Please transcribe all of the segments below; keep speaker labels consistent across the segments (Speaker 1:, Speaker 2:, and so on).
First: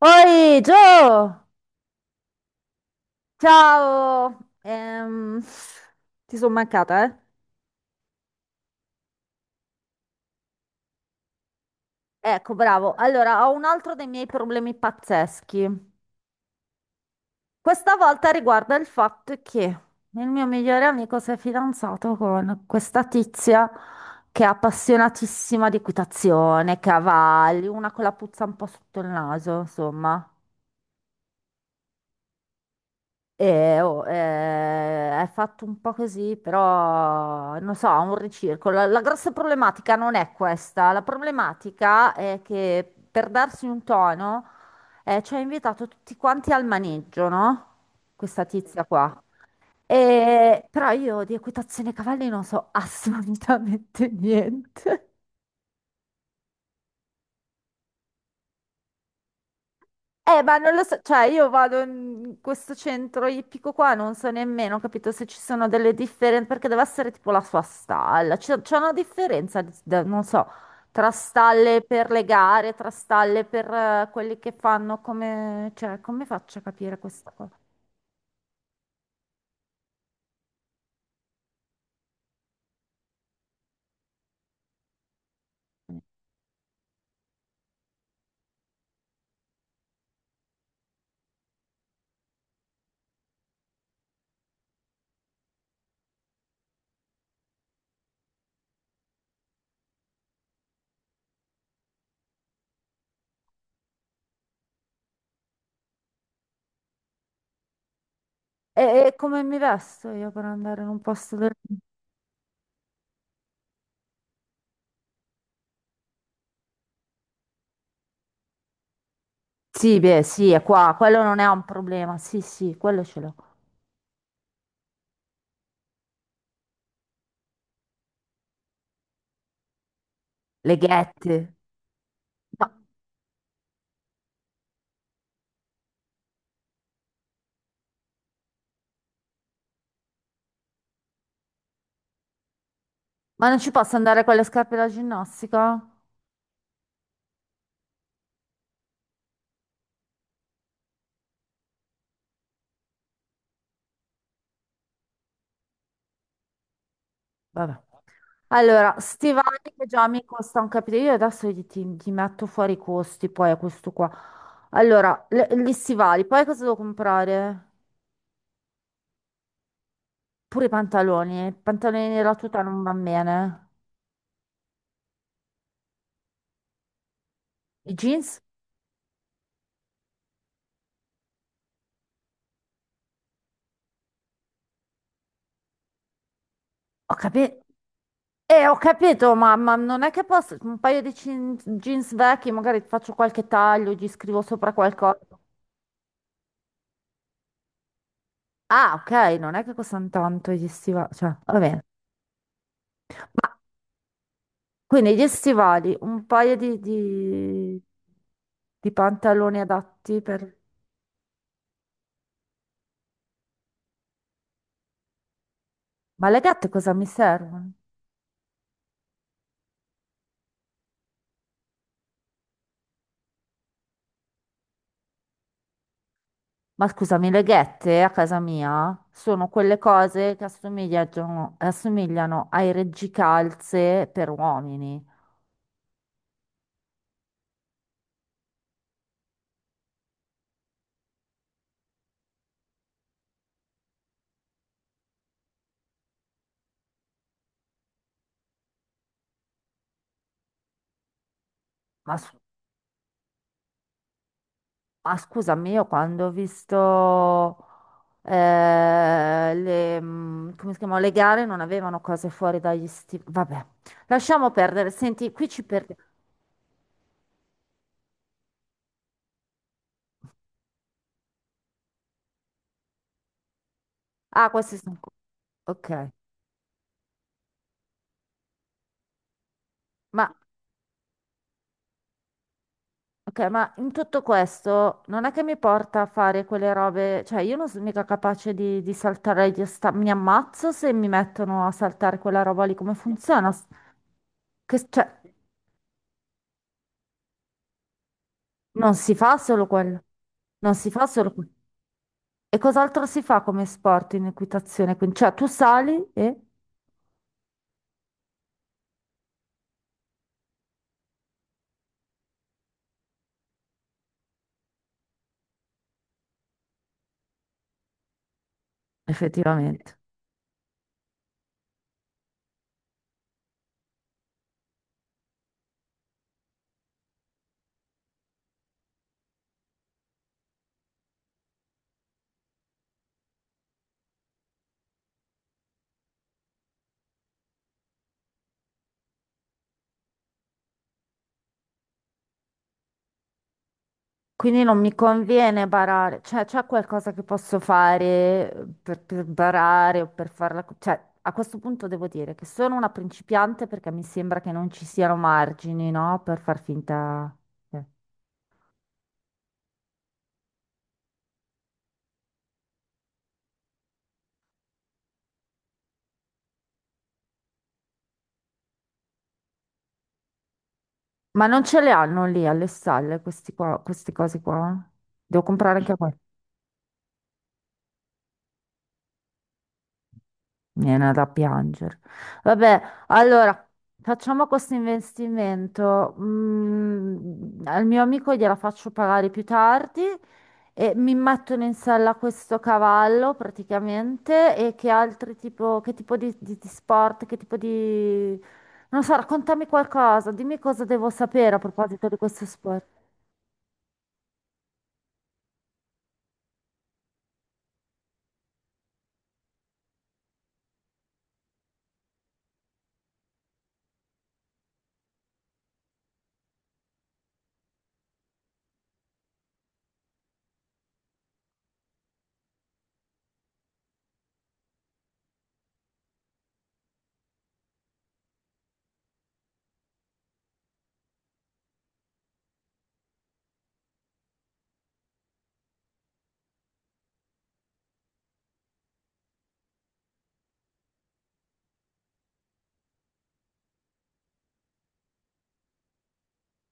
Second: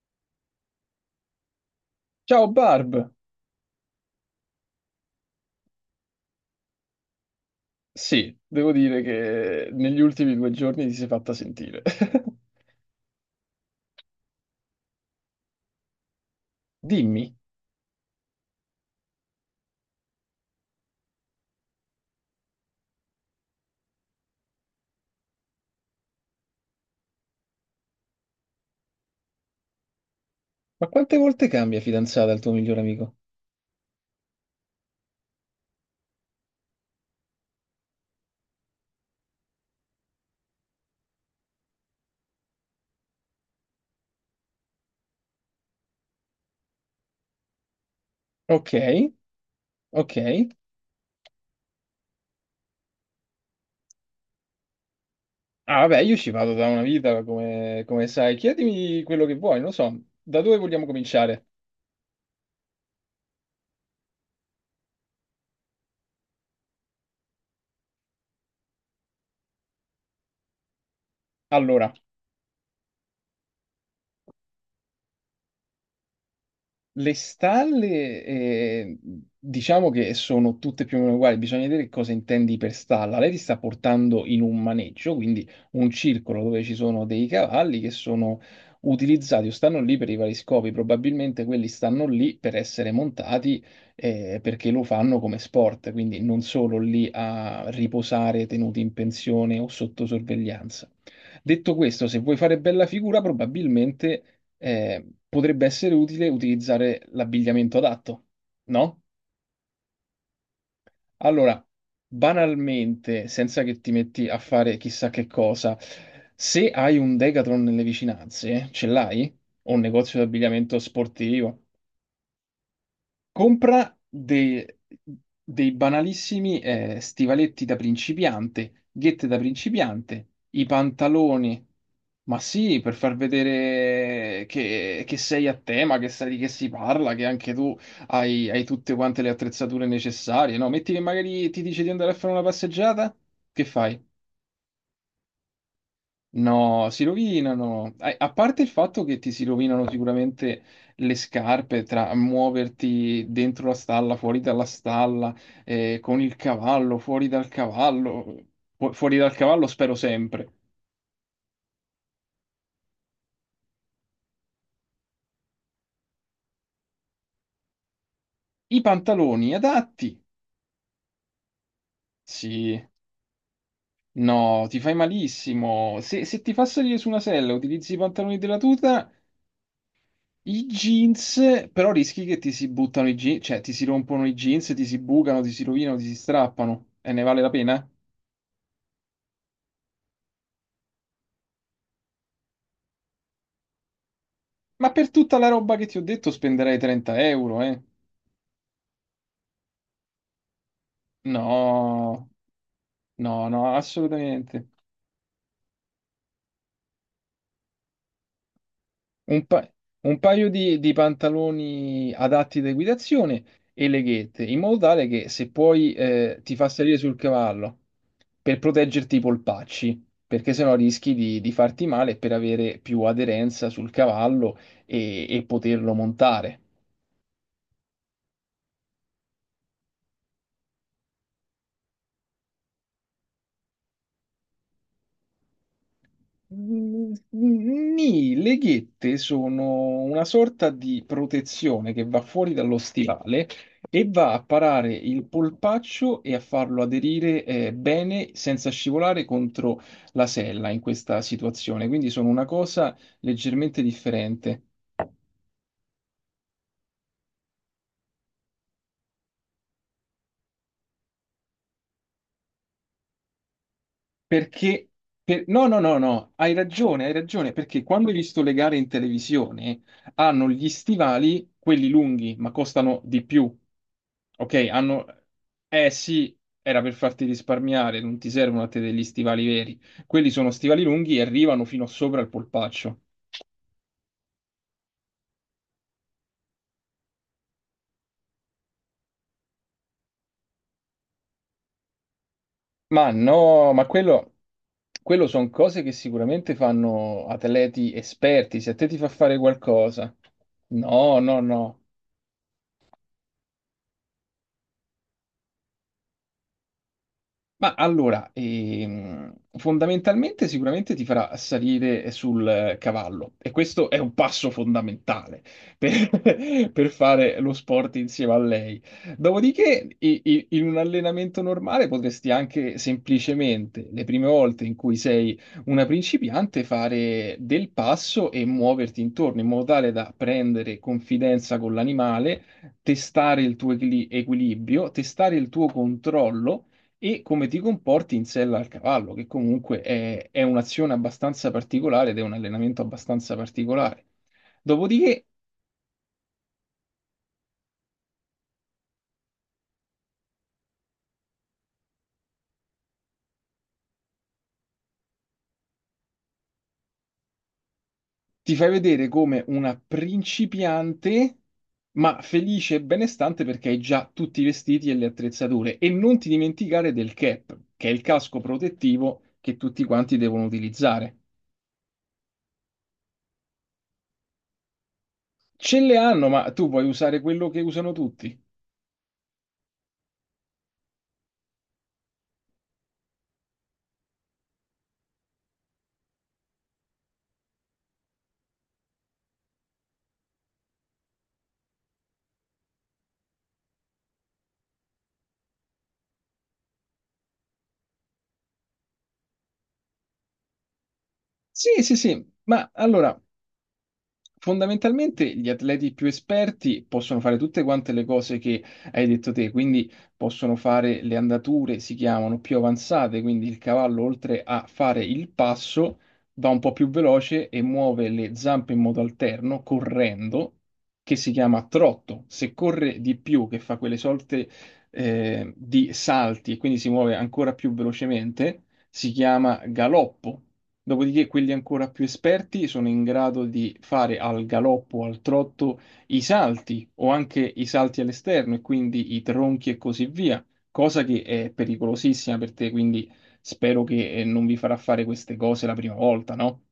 Speaker 1: Oi, Gio!
Speaker 2: Ciao Barb!
Speaker 1: Ciao! Ehm, ti sono mancata, eh?
Speaker 2: Sì, devo dire che negli ultimi due giorni ti sei fatta sentire.
Speaker 1: Ecco, bravo. Allora, ho un altro dei miei problemi pazzeschi.
Speaker 2: Dimmi,
Speaker 1: Questa volta riguarda il fatto che il mio migliore amico si è fidanzato con questa tizia che è appassionatissima di equitazione, cavalli, una con la puzza un po' sotto il naso, insomma.
Speaker 2: ma quante volte cambia fidanzata il tuo migliore amico?
Speaker 1: E, oh, è fatto un po' così, però non so, ha un ricircolo. La grossa problematica non è questa. La problematica è che per darsi un tono ci ha invitato tutti quanti al maneggio, no? Questa
Speaker 2: Ok,
Speaker 1: tizia qua.
Speaker 2: ok.
Speaker 1: E però io di equitazione cavalli non so assolutamente niente.
Speaker 2: Ah, vabbè, io ci vado da una vita, come sai. Chiedimi quello che vuoi, non so. Da
Speaker 1: Ma
Speaker 2: dove
Speaker 1: non lo
Speaker 2: vogliamo
Speaker 1: so, cioè
Speaker 2: cominciare?
Speaker 1: io vado in questo centro ippico qua, non so nemmeno, capito, se ci sono delle differenze, perché deve essere tipo la sua stalla, c'è una differenza, non so, tra stalle
Speaker 2: Allora,
Speaker 1: per le gare, tra stalle per quelli che fanno come, cioè, come faccio a capire
Speaker 2: le
Speaker 1: questa cosa?
Speaker 2: stalle, diciamo che sono tutte più o meno uguali, bisogna vedere che cosa intendi per stalla. Lei ti sta portando in un maneggio, quindi un circolo dove ci sono dei cavalli che sono utilizzati o stanno lì per i vari scopi. Probabilmente quelli stanno lì per essere montati, perché lo fanno come sport, quindi non solo lì a riposare tenuti in pensione o sotto sorveglianza. Detto questo, se vuoi fare bella figura, probabilmente potrebbe essere utile utilizzare l'abbigliamento adatto, no?
Speaker 1: E come mi vesto io per andare in un posto del...
Speaker 2: Allora, banalmente, senza che ti metti a fare chissà che cosa, se hai un Decathlon nelle vicinanze, ce l'hai? O un
Speaker 1: Sì,
Speaker 2: negozio
Speaker 1: beh,
Speaker 2: di
Speaker 1: sì, è
Speaker 2: abbigliamento
Speaker 1: qua, quello non è un
Speaker 2: sportivo?
Speaker 1: problema, sì, sì, quello ce l'ho.
Speaker 2: Compra dei banalissimi stivaletti da principiante, ghette da principiante, i
Speaker 1: Le ghette.
Speaker 2: pantaloni. Ma
Speaker 1: No,
Speaker 2: sì, per far vedere che sei a tema, che sai di che si parla, che anche tu hai tutte quante le attrezzature necessarie, no? Metti che magari ti dice di andare a fare una passeggiata,
Speaker 1: ma non
Speaker 2: che
Speaker 1: ci posso
Speaker 2: fai?
Speaker 1: andare con le scarpe da ginnastica?
Speaker 2: No, si rovinano. A parte il fatto che ti si rovinano sicuramente le scarpe tra muoverti dentro la stalla, fuori dalla stalla, con il cavallo, fuori dal
Speaker 1: Vabbè.
Speaker 2: cavallo,
Speaker 1: Allora,
Speaker 2: fuori dal
Speaker 1: stivali
Speaker 2: cavallo
Speaker 1: che
Speaker 2: spero
Speaker 1: già mi
Speaker 2: sempre.
Speaker 1: costa un capitolo, io adesso ti, ti metto fuori i costi poi a questo qua. Allora, gli stivali, poi cosa devo comprare?
Speaker 2: I pantaloni adatti?
Speaker 1: Pure i pantaloni e la tuta non
Speaker 2: Sì.
Speaker 1: vanno bene.
Speaker 2: No, ti fai malissimo. Se ti fa salire su una sella,
Speaker 1: I
Speaker 2: utilizzi i pantaloni
Speaker 1: jeans?
Speaker 2: della tuta, i jeans, però rischi che ti si buttano i jeans, cioè ti si rompono i jeans, ti si bucano, ti si rovinano, ti si strappano. E
Speaker 1: Ho
Speaker 2: ne vale la
Speaker 1: capito,
Speaker 2: pena?
Speaker 1: ho capito, ma non è che posso, un paio di jeans vecchi, magari faccio qualche taglio, gli scrivo sopra
Speaker 2: Ma per
Speaker 1: qualcosa.
Speaker 2: tutta la roba che ti ho detto spenderei 30 euro, eh?
Speaker 1: Ah, ok, non è che costano tanto gli stivali, cioè, va bene.
Speaker 2: No, no, no, assolutamente.
Speaker 1: Quindi gli stivali, un paio di, di
Speaker 2: Un,
Speaker 1: pantaloni
Speaker 2: pa- un
Speaker 1: adatti
Speaker 2: paio
Speaker 1: per...
Speaker 2: di pantaloni adatti da equitazione e leghette, in modo tale che se puoi
Speaker 1: Ma le
Speaker 2: ti
Speaker 1: ghette
Speaker 2: fa
Speaker 1: cosa
Speaker 2: salire
Speaker 1: mi
Speaker 2: sul
Speaker 1: servono?
Speaker 2: cavallo per proteggerti i polpacci, perché sennò rischi di farti male per avere più aderenza sul cavallo e poterlo montare.
Speaker 1: Ma scusami, le ghette a casa mia sono quelle cose che assomigliano ai reggicalze per uomini.
Speaker 2: Mm, nì, le ghette sono una sorta di protezione che va fuori dallo stivale e va a parare il polpaccio e a farlo aderire bene senza scivolare contro la sella in questa situazione. Quindi
Speaker 1: Ma,
Speaker 2: sono
Speaker 1: s-
Speaker 2: una cosa leggermente differente.
Speaker 1: ma scusami, io quando ho visto le, mm, come si chiamano, le gare non avevano cose fuori dagli stivali. Vabbè, lasciamo perdere.
Speaker 2: Perché,
Speaker 1: Senti, qui ci
Speaker 2: no, no, no,
Speaker 1: perdiamo.
Speaker 2: no, hai ragione, perché quando hai visto le gare in televisione hanno gli stivali, quelli lunghi, ma costano di più.
Speaker 1: Ah,
Speaker 2: Ok,
Speaker 1: questi sono...
Speaker 2: hanno... Eh
Speaker 1: Ok.
Speaker 2: sì, era per farti risparmiare, non ti servono a te degli stivali veri. Quelli
Speaker 1: Ma,
Speaker 2: sono stivali lunghi e arrivano fino sopra il polpaccio.
Speaker 1: ok, ma in tutto questo non è che mi porta a fare quelle robe, cioè io non sono mica capace di saltare, mi ammazzo se mi mettono a saltare quella roba lì, come
Speaker 2: Ma
Speaker 1: funziona? S-
Speaker 2: no, ma quello,
Speaker 1: Che, cioè,
Speaker 2: quello sono cose che sicuramente fanno atleti esperti. Se a te
Speaker 1: non
Speaker 2: ti fa
Speaker 1: si fa
Speaker 2: fare
Speaker 1: solo quello,
Speaker 2: qualcosa,
Speaker 1: non si fa
Speaker 2: no,
Speaker 1: solo
Speaker 2: no,
Speaker 1: quello.
Speaker 2: no.
Speaker 1: E cos'altro si fa come sport in equitazione? Quindi, cioè tu sali e
Speaker 2: Ma allora, fondamentalmente sicuramente ti farà salire sul cavallo e questo è un passo fondamentale per, per fare lo sport insieme a lei. Dopodiché,
Speaker 1: effettivamente.
Speaker 2: in un allenamento normale potresti anche semplicemente, le prime volte in cui sei una principiante, fare del passo e muoverti intorno in modo tale da prendere confidenza con l'animale, testare il tuo equilibrio, testare il tuo controllo e come ti comporti in sella al cavallo, che comunque è un'azione abbastanza particolare ed è un allenamento abbastanza particolare.
Speaker 1: Quindi non mi
Speaker 2: Dopodiché
Speaker 1: conviene barare, cioè c'è qualcosa che posso fare per barare o per farla... co- Cioè, a questo punto devo dire che sono una principiante perché mi sembra che non ci siano margini, no? Per far finta... eh.
Speaker 2: ti fai vedere come una principiante, ma felice e benestante perché hai già tutti i vestiti e le attrezzature. E non ti dimenticare del cap, che è il casco protettivo che tutti quanti devono utilizzare.
Speaker 1: Ma non ce le hanno lì alle stalle questi qua, queste cose qua? Devo
Speaker 2: Ce
Speaker 1: comprare anche
Speaker 2: le
Speaker 1: qua.
Speaker 2: hanno, ma tu puoi usare quello che usano tutti.
Speaker 1: Mi viene da piangere. Vabbè, allora facciamo questo investimento. Mm, al mio amico gliela faccio pagare più tardi e mi mettono in sella questo cavallo praticamente. E che altri tipo, che tipo di, di sport, che tipo di... Non so, raccontami qualcosa, dimmi cosa devo sapere a
Speaker 2: Sì, sì,
Speaker 1: proposito di
Speaker 2: sì,
Speaker 1: questo
Speaker 2: ma
Speaker 1: sport.
Speaker 2: allora fondamentalmente gli atleti più esperti possono fare tutte quante le cose che hai detto te, quindi possono fare le andature, si chiamano più avanzate, quindi il cavallo oltre a fare il passo va un po' più veloce e muove le zampe in modo alterno, correndo, che si chiama trotto. Se corre di più, che fa quelle sorte di salti e quindi si muove ancora più velocemente, si chiama galoppo. Dopodiché quelli ancora più esperti sono in grado di fare al galoppo o al trotto i salti o anche i salti all'esterno e quindi i tronchi e così via, cosa che è pericolosissima per te, quindi spero che non vi farà fare queste cose la prima volta, no?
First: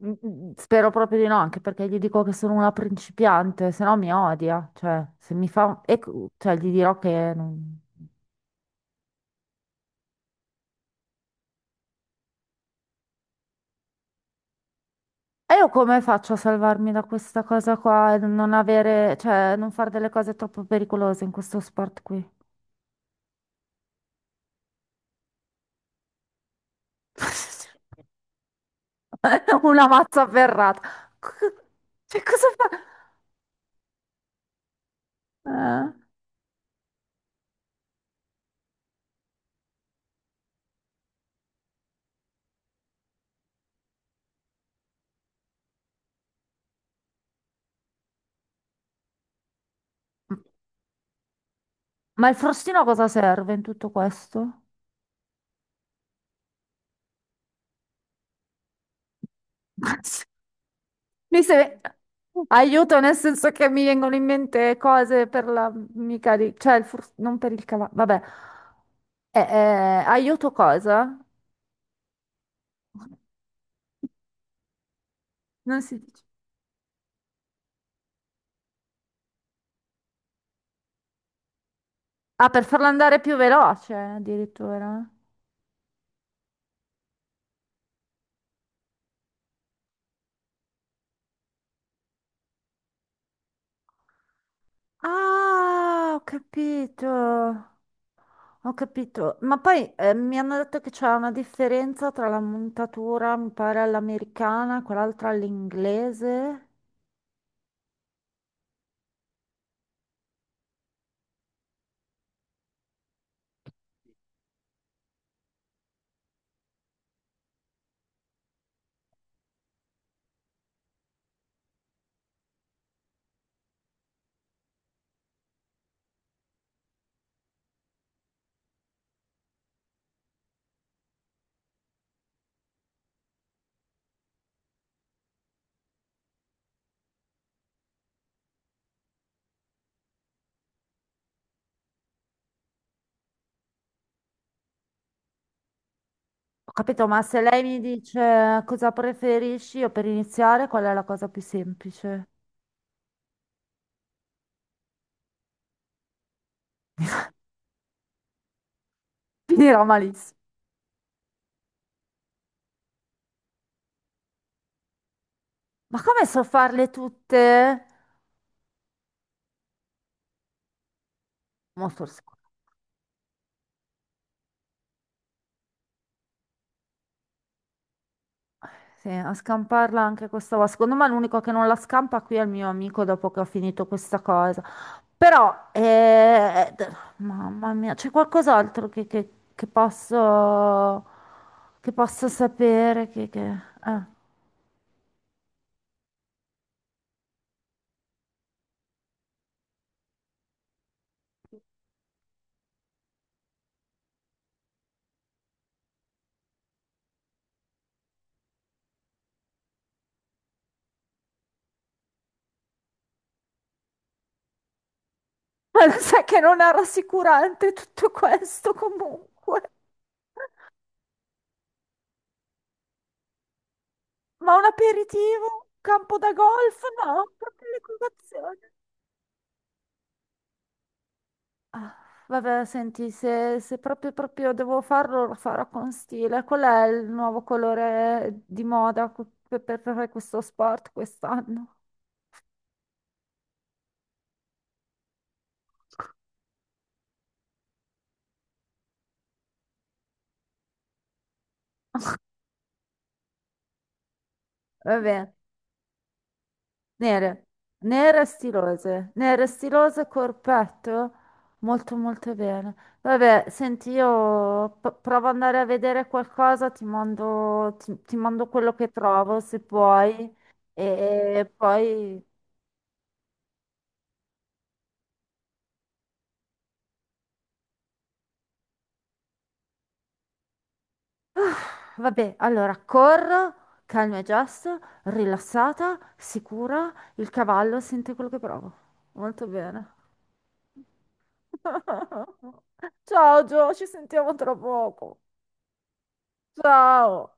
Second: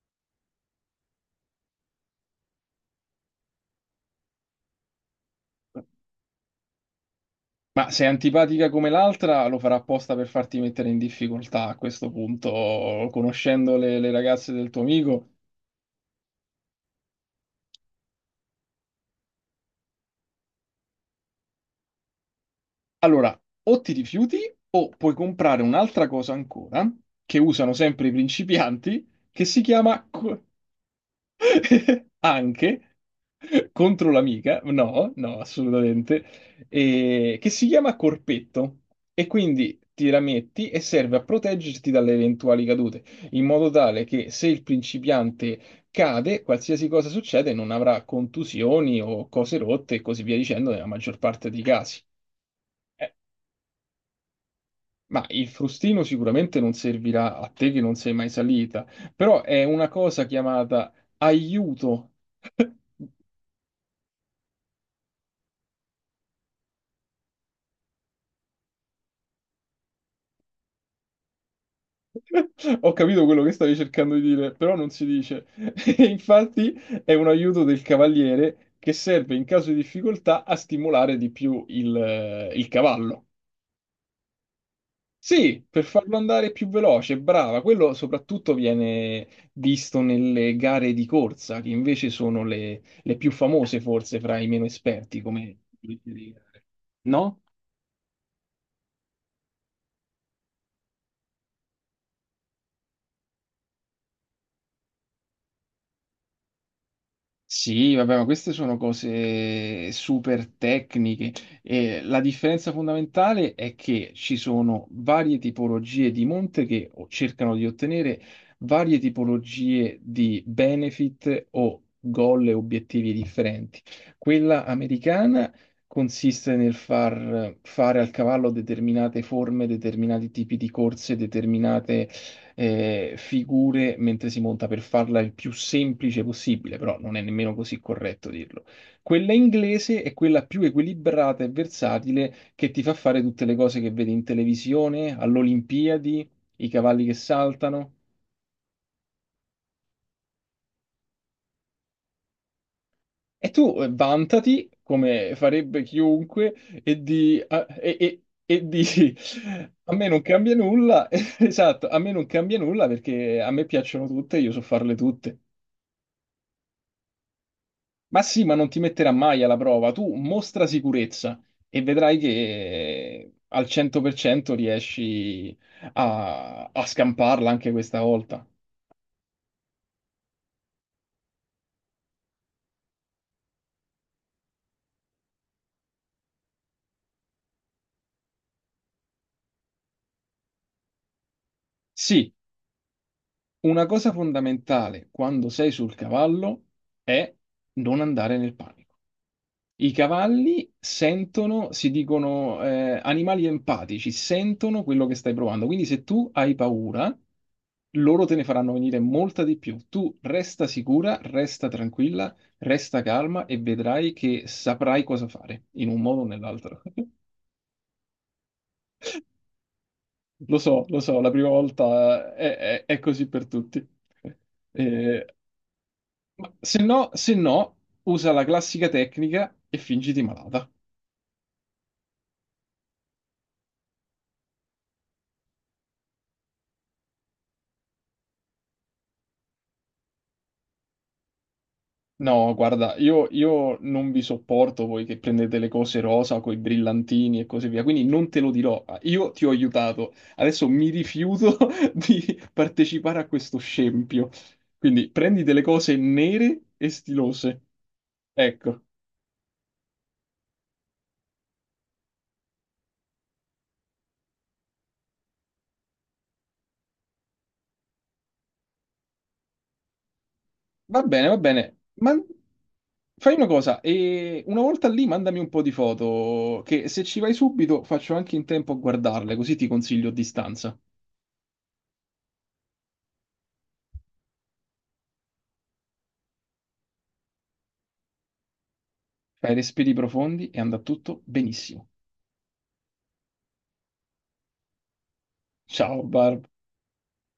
Speaker 1: Mm, mm, mm, spero proprio di no, anche perché gli dico che sono una principiante, se no mi odia. Cioè, se mi fa... E, cioè, gli dirò che... non-
Speaker 2: Ma se è antipatica come l'altra, lo farà apposta per farti mettere in difficoltà a questo punto, conoscendo le ragazze del tuo amico.
Speaker 1: E io come faccio a salvarmi da questa cosa qua e non avere... Cioè, non fare delle cose troppo pericolose in questo sport qui?
Speaker 2: Allora, o ti rifiuti o puoi comprare un'altra cosa ancora che usano sempre i principianti che si
Speaker 1: Una
Speaker 2: chiama
Speaker 1: mazza ferrata. C- Cioè, cosa
Speaker 2: anche contro l'amica, no, no,
Speaker 1: fa?
Speaker 2: assolutamente, che si chiama corpetto e quindi ti la metti e serve a proteggerti dalle eventuali cadute, in modo tale che se il principiante cade, qualsiasi cosa succede, non avrà contusioni o cose rotte e così
Speaker 1: Eh,
Speaker 2: via dicendo nella maggior parte dei casi.
Speaker 1: Ma il frustino a cosa
Speaker 2: Eh,
Speaker 1: serve in tutto questo?
Speaker 2: Ma il frustino sicuramente non servirà a te che non sei mai salita, però è una cosa chiamata
Speaker 1: Mi se-
Speaker 2: aiuto.
Speaker 1: Aiuto nel senso che mi vengono in mente cose per la mica di... cioè il fur- non per il cavallo, vabbè. Aiuto cosa?
Speaker 2: Ho capito quello che stavi cercando di dire, però non si dice.
Speaker 1: Non si
Speaker 2: E
Speaker 1: dice.
Speaker 2: infatti è un aiuto del cavaliere che serve in caso di difficoltà a stimolare di più
Speaker 1: Ah, per
Speaker 2: il
Speaker 1: farlo andare
Speaker 2: cavallo.
Speaker 1: più veloce addirittura.
Speaker 2: Sì, per farlo andare più veloce, brava. Quello soprattutto viene visto nelle gare di corsa, che invece sono le più famose forse fra i meno esperti, come
Speaker 1: Ah, ho
Speaker 2: gare.
Speaker 1: capito,
Speaker 2: No?
Speaker 1: ho capito. Ma poi mi hanno detto che c'è una differenza tra la montatura, mi pare, all'americana e quell'altra all'inglese.
Speaker 2: Sì, vabbè, ma queste sono cose super tecniche e la differenza fondamentale è che ci sono varie tipologie di monte che cercano di ottenere varie tipologie di benefit o goal e obiettivi differenti. Quella americana consiste nel far fare al cavallo determinate forme, determinati tipi di corse, determinate figure mentre si monta per farla il più semplice possibile, però non è nemmeno così corretto dirlo. Quella inglese è quella più equilibrata e versatile che ti fa fare tutte le cose che vedi in televisione, all'Olimpiadi, i
Speaker 1: Ho
Speaker 2: cavalli
Speaker 1: capito,
Speaker 2: che
Speaker 1: ma se lei mi
Speaker 2: saltano.
Speaker 1: dice cosa preferisci, io per iniziare, qual è la cosa più semplice?
Speaker 2: E tu vantati, come farebbe chiunque, e di... a- e dici,
Speaker 1: Finirà
Speaker 2: a me non
Speaker 1: malissimo.
Speaker 2: cambia nulla, esatto, a me non cambia nulla perché a me piacciono tutte, io so farle tutte.
Speaker 1: Ma come so farle tutte?
Speaker 2: Ma sì, ma non ti metterà mai alla prova. Tu mostra sicurezza e
Speaker 1: Molto
Speaker 2: vedrai che
Speaker 1: sc-
Speaker 2: al 100% riesci a scamparla anche questa volta.
Speaker 1: Sì, a scamparla anche questa volta. Secondo me l'unico che non la scampa qui è il mio amico dopo che ho finito questa cosa. Però, d- mamma mia, c'è qualcos'altro che, che posso
Speaker 2: Sì,
Speaker 1: sapere? Che, che...
Speaker 2: una
Speaker 1: eh.
Speaker 2: cosa fondamentale quando sei sul cavallo è non andare nel panico. I cavalli sentono, si dicono animali empatici, sentono quello che stai provando. Quindi se tu hai paura, loro te ne faranno venire molta di più. Tu resta sicura, resta tranquilla, resta calma e vedrai che saprai cosa fare,
Speaker 1: Ma
Speaker 2: in
Speaker 1: lo
Speaker 2: un modo
Speaker 1: sai
Speaker 2: o
Speaker 1: che non è
Speaker 2: nell'altro.
Speaker 1: rassicurante tutto questo comunque.
Speaker 2: Lo so, la prima volta è così per tutti.
Speaker 1: Ma un
Speaker 2: Eh,
Speaker 1: aperitivo? Campo da
Speaker 2: ma se
Speaker 1: golf?
Speaker 2: no,
Speaker 1: No,
Speaker 2: se no,
Speaker 1: proprio le
Speaker 2: usa la
Speaker 1: colazioni.
Speaker 2: classica tecnica e fingiti malata.
Speaker 1: Ah, vabbè, senti, se, se proprio, proprio devo farlo, lo farò con stile. Qual è il nuovo colore di moda per fare questo sport quest'anno?
Speaker 2: No, guarda, io non vi sopporto voi che prendete le cose rosa con i brillantini e così via, quindi non te lo dirò. Ah, io ti ho aiutato, adesso mi rifiuto di partecipare a questo scempio.
Speaker 1: Va
Speaker 2: Quindi
Speaker 1: bene.
Speaker 2: prendi delle cose nere e
Speaker 1: Nere,
Speaker 2: stilose. Ecco,
Speaker 1: nere stilose, corpetto, molto molto bene. Vabbè, senti, io provo ad andare a vedere qualcosa, ti mando, ti mando quello che trovo se puoi.
Speaker 2: va bene, va
Speaker 1: E
Speaker 2: bene. Ma
Speaker 1: poi,
Speaker 2: fai una cosa, e una volta lì mandami un po' di foto, che se ci vai subito faccio anche in tempo a guardarle, così ti consiglio a distanza.
Speaker 1: vabbè, allora corro, calma e gesto, rilassata, sicura, il cavallo sente quello che provo. Molto
Speaker 2: Fai
Speaker 1: bene.
Speaker 2: respiri profondi e andrà tutto benissimo.
Speaker 1: Ciao Gio, ci sentiamo tra poco.
Speaker 2: Ciao Barb.
Speaker 1: Ciao.